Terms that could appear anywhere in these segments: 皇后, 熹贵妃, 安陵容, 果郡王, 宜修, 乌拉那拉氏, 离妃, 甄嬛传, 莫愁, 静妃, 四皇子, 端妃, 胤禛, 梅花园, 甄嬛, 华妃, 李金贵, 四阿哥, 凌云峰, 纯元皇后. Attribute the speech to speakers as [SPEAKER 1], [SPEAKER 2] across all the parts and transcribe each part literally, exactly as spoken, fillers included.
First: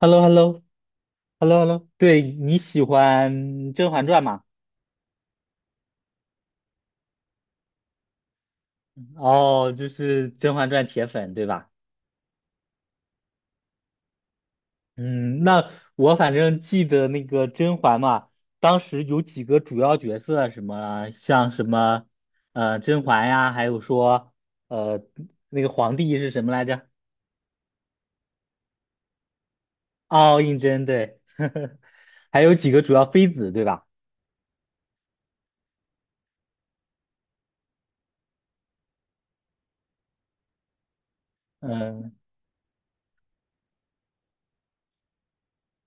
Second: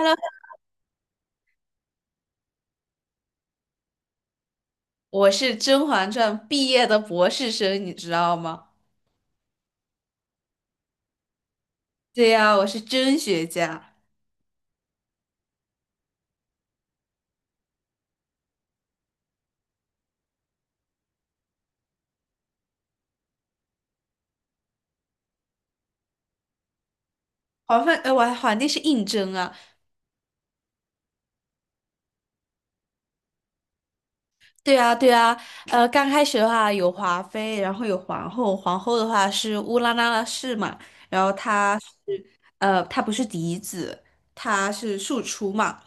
[SPEAKER 1] h e l l o h e l l o h e l l o h e l l o 对，你喜欢《甄嬛传》吗？
[SPEAKER 2] 我是《甄嬛传》毕业的博士生，你知道吗？
[SPEAKER 1] 哦，就是《甄嬛传》铁粉，对吧？
[SPEAKER 2] 对呀，我是甄学家。
[SPEAKER 1] 嗯，那我反正记得那个甄嬛嘛，当时有几个主要角色，什么像什么呃甄嬛呀，还有说呃那个皇帝是什么来着？
[SPEAKER 2] 皇妃，呃，我皇帝是胤禛啊。
[SPEAKER 1] 哦，胤禛，对，还有几个主要妃子，对吧？
[SPEAKER 2] 对啊，对啊。呃，刚开始的话有华妃，然后有皇后，皇后的话是乌拉那拉氏嘛，然后她
[SPEAKER 1] 嗯
[SPEAKER 2] 是，呃，她不是嫡子，她是庶出嘛。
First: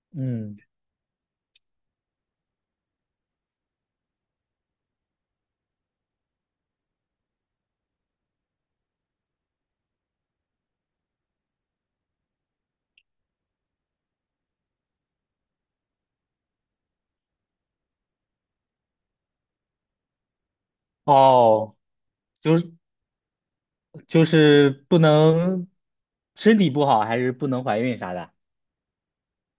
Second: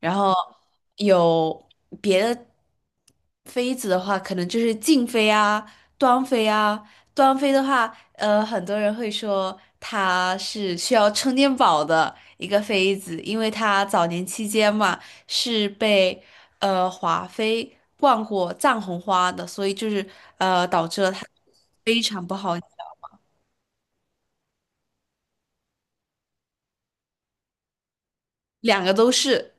[SPEAKER 2] 然后
[SPEAKER 1] 嗯，
[SPEAKER 2] 有别的妃子的话，可能就是静妃啊、端妃啊。端妃的话，呃，很多人会说她是需要充电宝的一个妃子，因为她早年期间嘛是被呃华妃灌过藏红花的，所以就是呃导致了她
[SPEAKER 1] 哦。
[SPEAKER 2] 非常不好，
[SPEAKER 1] 就是。就是不能身体不好，还是不能怀孕啥的。
[SPEAKER 2] 两个都是，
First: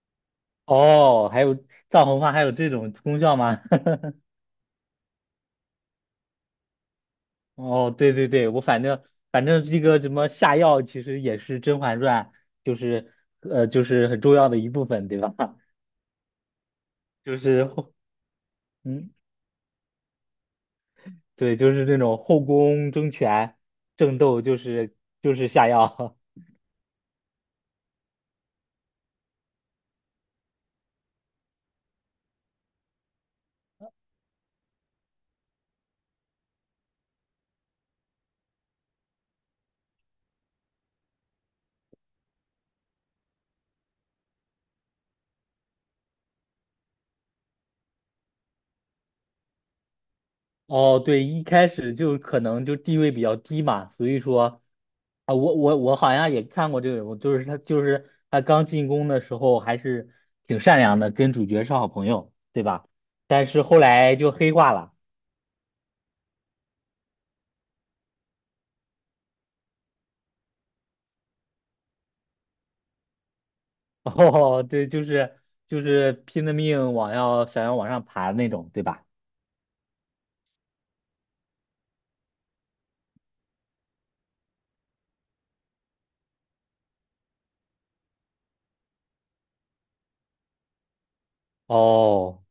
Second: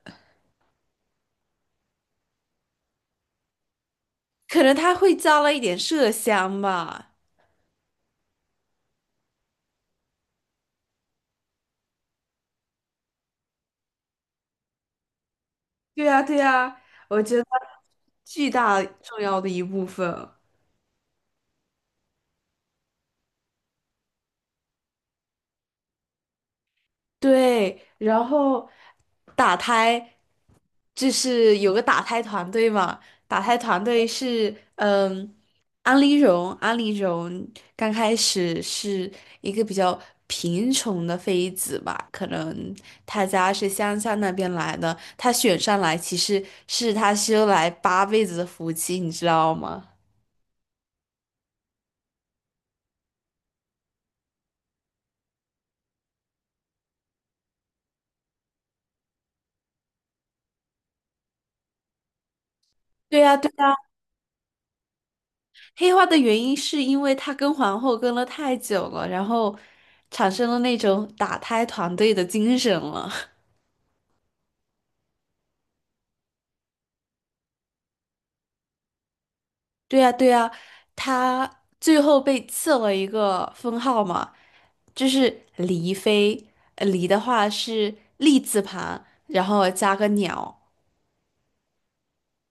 [SPEAKER 1] 哦，还有藏红花还有这种功效吗？
[SPEAKER 2] 可能她会加了一点麝香吧。
[SPEAKER 1] 哦，对对对，我反正反正这个什么下药，其实也是《甄嬛传》，就是呃就是很重要的一部分，对吧？
[SPEAKER 2] 对呀，对呀，我 觉
[SPEAKER 1] 就
[SPEAKER 2] 得
[SPEAKER 1] 是后
[SPEAKER 2] 巨大
[SPEAKER 1] 嗯，
[SPEAKER 2] 重要的一部分。
[SPEAKER 1] 对，就是这种后宫争权争斗，就是就是下药。
[SPEAKER 2] 对，然后打胎就是有个打胎团队嘛，打胎团队是嗯，安陵容，安陵容刚开始是一个比较贫穷的妃子吧，可能她家是乡下那边来的，她选上来其实是她修来八辈子的福气，你知道吗？
[SPEAKER 1] 哦，对，一开始就可能就地位比较低嘛，所以说啊，我我我好像也看过这个人物，就是他就是他刚进宫的时候还是挺善良的，跟主角是好朋友，对吧？
[SPEAKER 2] 对呀，
[SPEAKER 1] 但
[SPEAKER 2] 对
[SPEAKER 1] 是后
[SPEAKER 2] 呀。
[SPEAKER 1] 来就黑化了，
[SPEAKER 2] 黑化的原因是因为他跟皇后跟了太久了，然后产生了那种打胎团队的精神了。
[SPEAKER 1] 哦，对，就是就是拼了命往要想要往上爬的那种，对吧？
[SPEAKER 2] 对呀，对呀，他最后被赐了一个封号嘛，就是离妃。呃离的话是立字旁，然后加个鸟。
[SPEAKER 1] 哦，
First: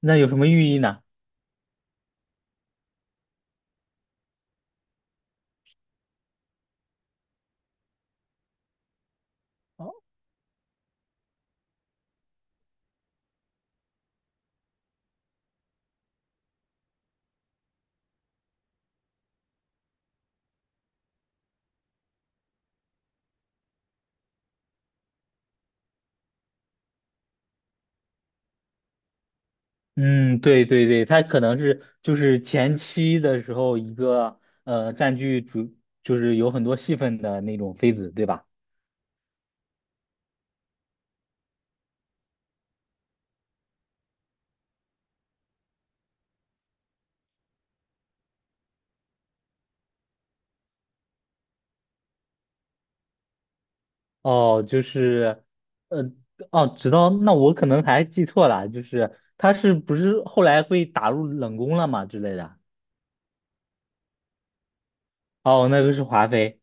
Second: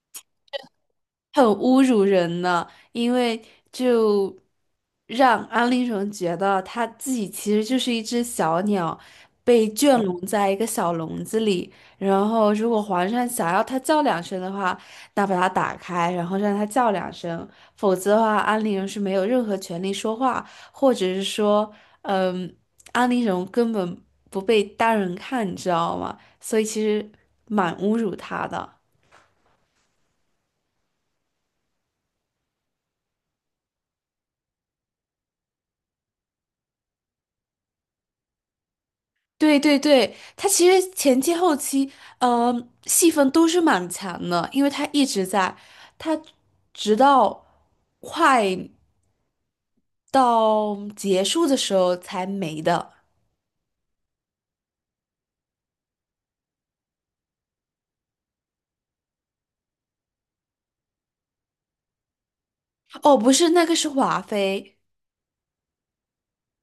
[SPEAKER 1] 那有什么寓意呢？
[SPEAKER 2] 很侮辱人呢，因为就让安陵容觉得她自己其实就是一只小鸟，被圈笼在一个小笼子里。然后，如果皇上想要她叫两声的话，那把它打开，然后让它叫两声；否则的话，安陵容是没有任何权利说话，或者是说，嗯，安陵容根本不被当人看，你知道吗？所以其实蛮侮辱她的。
[SPEAKER 1] 嗯，对对对，他可能是就是前期的时候一个呃占据主，就是有很多戏份的那种妃子，对吧？
[SPEAKER 2] 对对对，他其实前期后期，呃，戏份都是蛮强的，因为他一直在，他直到快到结束的时候才没的。
[SPEAKER 1] 哦，就是呃哦，知道，那我可能还记错了，就是他是不是后来被打入冷宫了嘛之类的？
[SPEAKER 2] 哦，不是，那个是华妃。
[SPEAKER 1] 哦，那个是华妃。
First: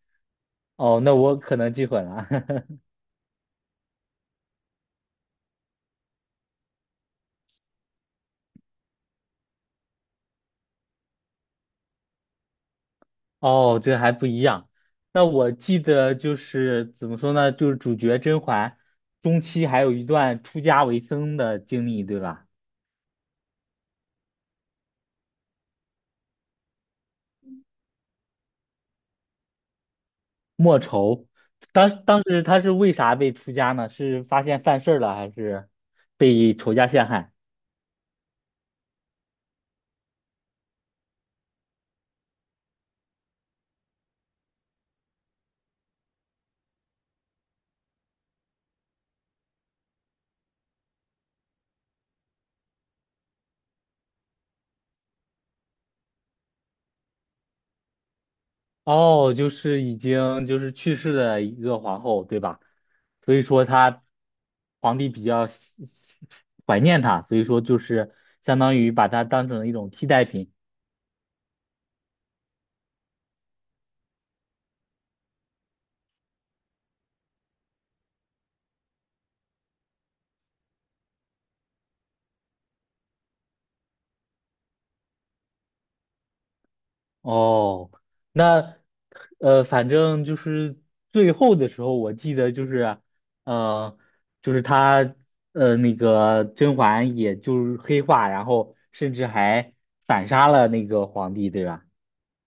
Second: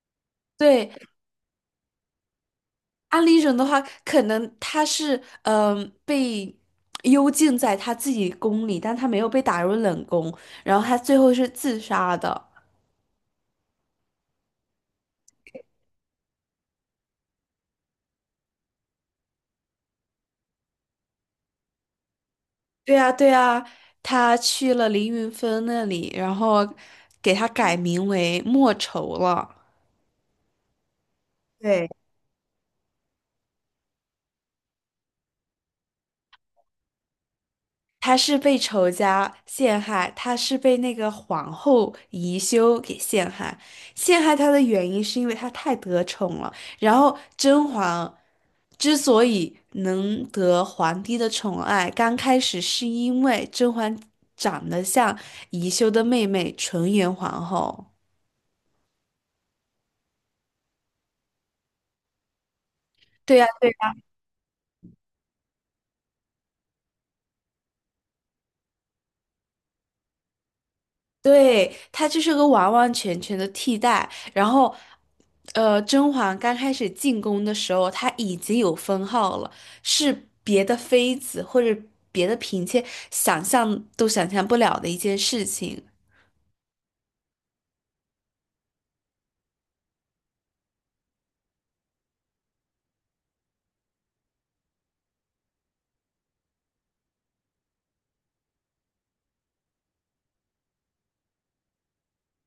[SPEAKER 2] 对，
[SPEAKER 1] 哦，那我可能记混了。
[SPEAKER 2] 安陵容的话，可能她是嗯、呃被幽禁在她自己宫里，但她没有被打入冷宫，然后她最后是自杀的。
[SPEAKER 1] 哦，这还不一样。那我记得就是怎么说呢，就是主角甄嬛中期还有一段出家为僧的经历，对吧？
[SPEAKER 2] 对呀，对呀，他去了凌云峰那里，然后给他改名为莫愁了。
[SPEAKER 1] 莫愁，
[SPEAKER 2] 对，
[SPEAKER 1] 当当时他是为啥被出家呢？是发现犯事儿了，还是被仇家陷害？
[SPEAKER 2] 他是被仇家陷害，他是被那个皇后宜修给陷害。陷害他的原因是因为他太得宠了。然后甄嬛之所以能得皇帝的宠爱，刚开始是因为甄嬛长得像宜修的妹妹纯元皇后。
[SPEAKER 1] 哦，就是已经就是去世的一个皇后，对吧？所
[SPEAKER 2] 对
[SPEAKER 1] 以
[SPEAKER 2] 呀。
[SPEAKER 1] 说他皇帝比较喜喜怀念她，所以说就是相当于把她当成一种替代品。
[SPEAKER 2] 对，他就是个完完全全的替代。然后，呃，甄嬛刚开始进宫的时候，她已经有封号了，是别的妃子或者别的嫔妾想象都想象不了的一件事情。
[SPEAKER 1] 哦，那呃，反正就是最后的时候，我记得就是，呃，就是他呃那个甄嬛，也就是黑化，然后甚至还反杀了那个皇帝，对吧？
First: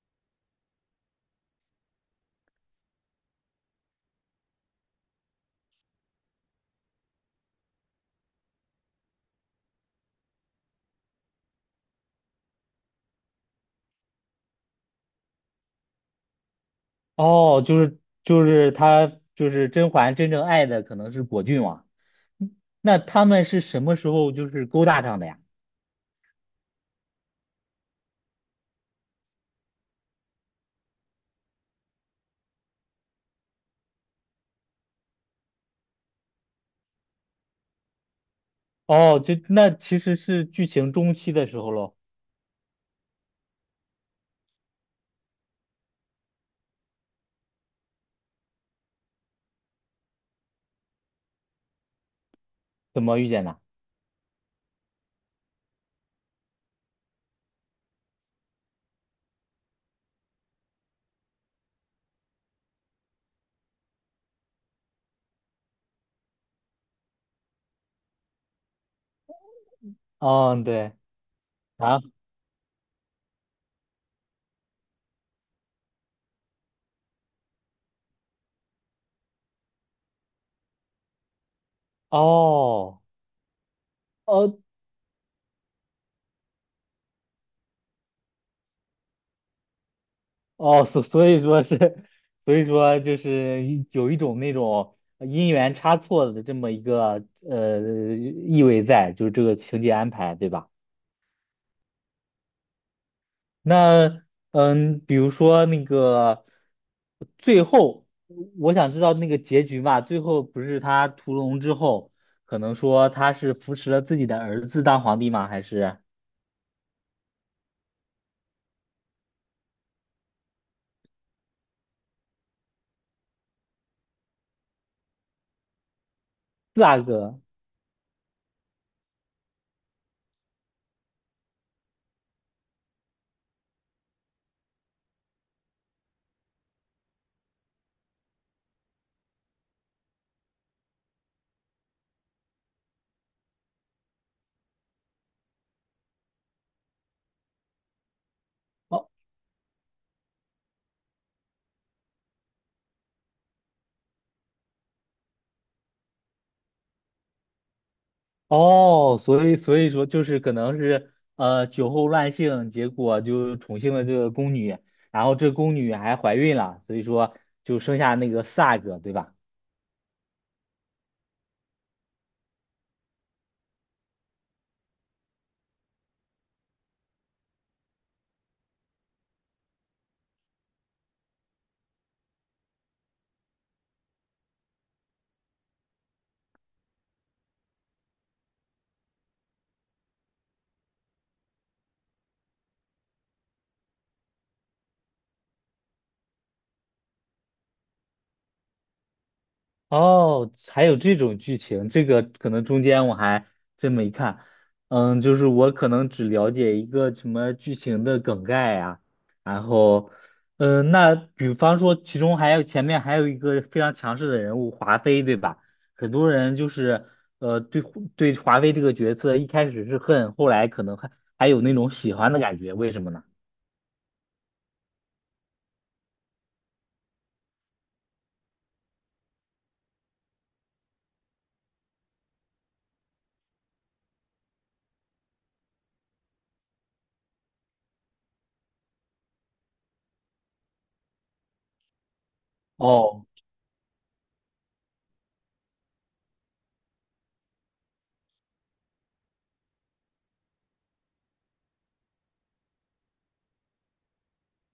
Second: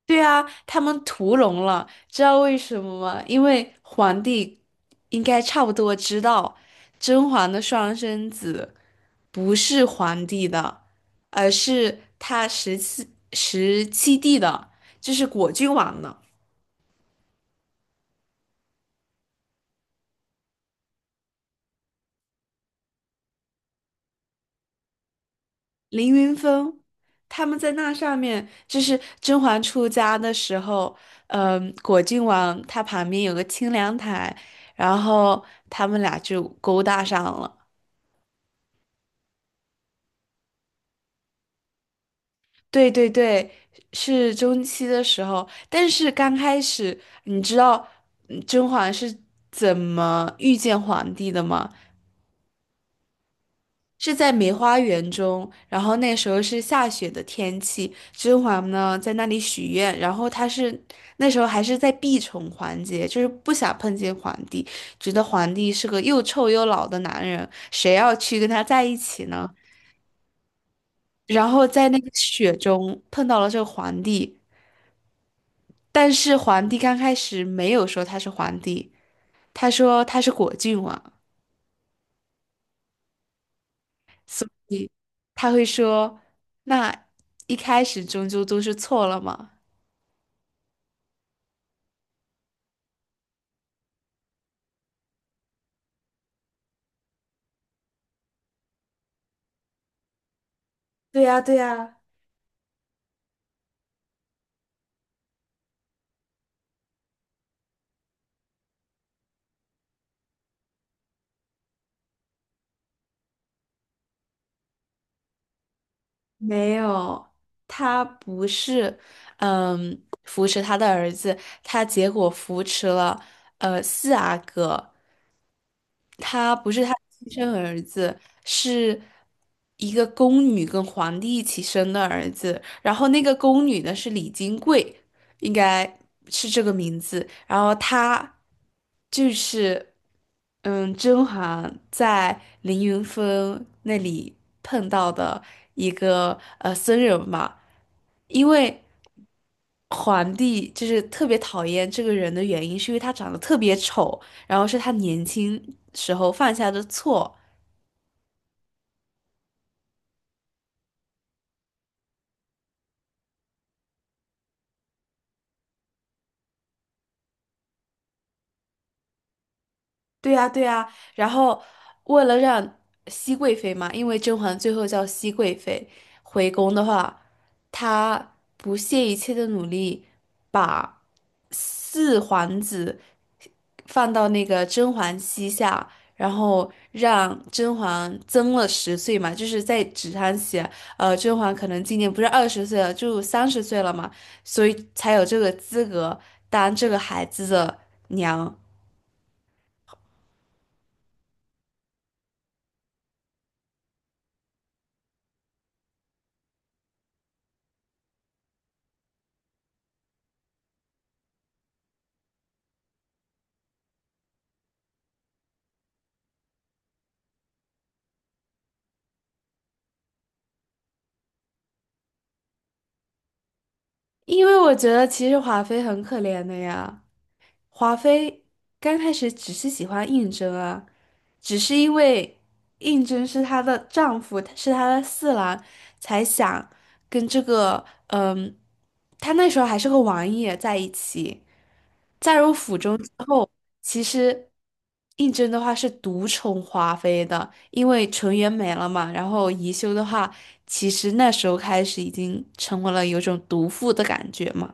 [SPEAKER 2] 对啊，他们屠龙了，知道为什么吗？因为皇帝应该差不多知道甄嬛的双生子。不是皇帝的，而是他十七十七弟的，就是果郡王的
[SPEAKER 1] 哦，就是就是他就是甄嬛真正爱的可能是果郡王，嗯，那他们是什么时候就是勾搭上的呀？
[SPEAKER 2] 凌云峰。他们在那上面，就是甄嬛出家的时候，嗯，果郡王他旁边有个清凉台，然后他们俩就勾搭上了。
[SPEAKER 1] 哦，就那其实是剧情中期的时候喽，
[SPEAKER 2] 对对对，是中期的时候，但是刚开始，你知道嗯甄嬛是怎么遇见皇帝的吗？
[SPEAKER 1] 怎么遇见的？
[SPEAKER 2] 是在梅花园中，然后那时候是下雪的天气，甄嬛呢在那里许愿，然后她是那时候还是在避宠环节，就是不想碰见皇帝，觉得皇帝是个又臭又老的男人，谁要去跟他在一起呢？
[SPEAKER 1] 嗯、对，
[SPEAKER 2] 然后在那
[SPEAKER 1] 啊，
[SPEAKER 2] 个雪中碰到了这个皇帝，但是皇帝刚开始没有说他是皇帝，他说他是果郡王，
[SPEAKER 1] 哦。哦
[SPEAKER 2] 他会说，那一开始终究都是错了嘛。
[SPEAKER 1] 哦，所所以说是，所以说就是一有一种那种因缘差错的这么一个呃意味在，就是这个情节安排，对吧？
[SPEAKER 2] 对呀，对呀。
[SPEAKER 1] 那嗯，比如说那个最后，我想知道那个结局嘛，最后不是他屠龙之后，可能说他是扶持了自己的儿子当皇帝吗？还是
[SPEAKER 2] 没有，他不是，嗯，扶持他的儿子，他结果扶持了呃四阿哥，他不是
[SPEAKER 1] 四
[SPEAKER 2] 他
[SPEAKER 1] 阿
[SPEAKER 2] 亲
[SPEAKER 1] 哥？
[SPEAKER 2] 生儿子，是一个宫女跟皇帝一起生的儿子。然后那个宫女呢是李金贵，应该是这个名字。然后他就是，嗯，甄嬛在凌云峰那里碰到的一个呃僧人嘛，因为皇帝就是特别讨厌这个人的原因，是因为他长得特别丑，然后是他年轻时候犯下的错。
[SPEAKER 1] 哦，所以所以说就是可能是呃酒后乱性，结果就宠幸了这个宫女，然后这宫女还怀孕了，所以说就生下那个 Sag，对吧？
[SPEAKER 2] 对呀，对呀。然后为了让熹贵妃嘛，因为甄嬛最后叫熹贵妃回宫的话，她不懈一切的努力把四皇子。放到那个甄嬛膝下，然后让甄嬛增了十岁嘛，就是在纸上写，呃，甄嬛可能今年不是二十岁了，就三十岁了嘛，所以才有这个资格当这个孩子的娘。
[SPEAKER 1] 哦，还有这种剧情，这个可能中间我还真没看。嗯，就是我可能只了解一个什么剧情的梗概呀、然后，嗯，那比方说，其中还有前面还有一个非常强势的人物华妃，对吧？很多人就是呃对对华妃这个角色一开始是恨，后来可能还还有那种喜欢的感觉，为什么呢？
[SPEAKER 2] 因为我觉得其实华妃很可怜的呀。华妃刚开始只是喜欢胤禛啊，只是因为胤禛是她的丈夫，是她的四郎，才想跟这个嗯，她那时候还是个王爷在一起。嫁入府中之
[SPEAKER 1] 哦。
[SPEAKER 2] 后，其实胤禛的话是独宠华妃的，因为纯元没了嘛。然后宜修的话，其实那时候开始已经成为了有种毒妇的感觉嘛。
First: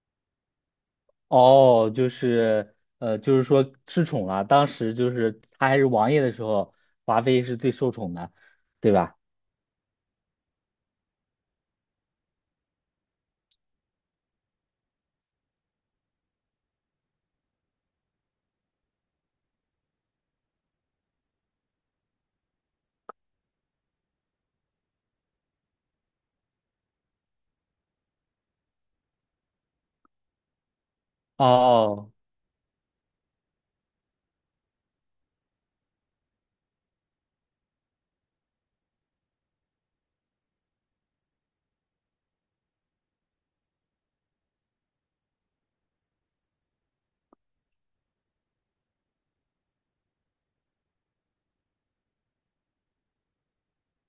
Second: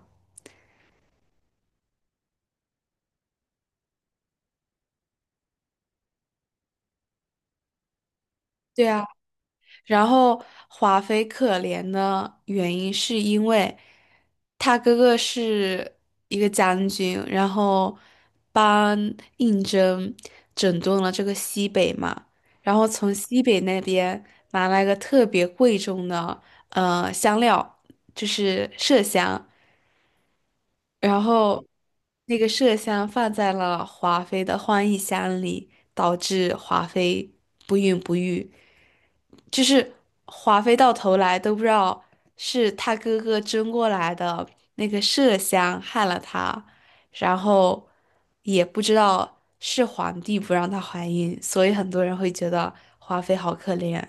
[SPEAKER 1] 哦，就是呃，就是说失宠了。当时就是他还是王爷的时候，华妃是最受宠的，
[SPEAKER 2] 对
[SPEAKER 1] 对
[SPEAKER 2] 啊。
[SPEAKER 1] 吧？
[SPEAKER 2] 然后华妃可怜的原因是因为她哥哥是一个将军，然后帮胤禛整顿了这个西北嘛，然后从西北那边拿来个特别贵重的呃香料，就是麝香，然后
[SPEAKER 1] 哦
[SPEAKER 2] 那个麝香放在了华妃的欢宜箱里，导致华妃不孕不育。就是华妃到头来都不知道是他哥哥争过来的那个麝香害了她，然后也不知道是皇帝不让她怀孕，所以很多人会觉得华妃好可怜。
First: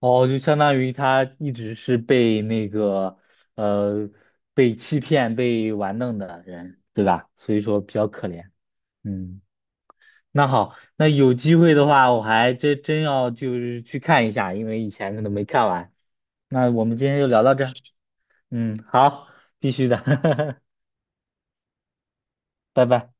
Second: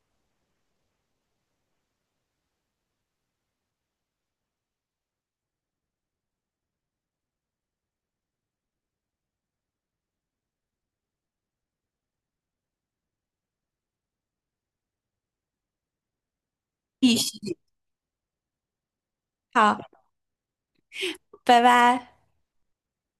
[SPEAKER 1] 哦，就相当于他一直是被那个呃被欺骗、被玩弄的人，对吧？所以说比较可怜。嗯，那好，那有机会的话，我还真真要就是去看一下，因为以前可能没看完。那我们今
[SPEAKER 2] 必
[SPEAKER 1] 天就聊到
[SPEAKER 2] 须
[SPEAKER 1] 这儿嗯，好，必
[SPEAKER 2] 好，
[SPEAKER 1] 须的，
[SPEAKER 2] 拜拜。
[SPEAKER 1] 拜拜。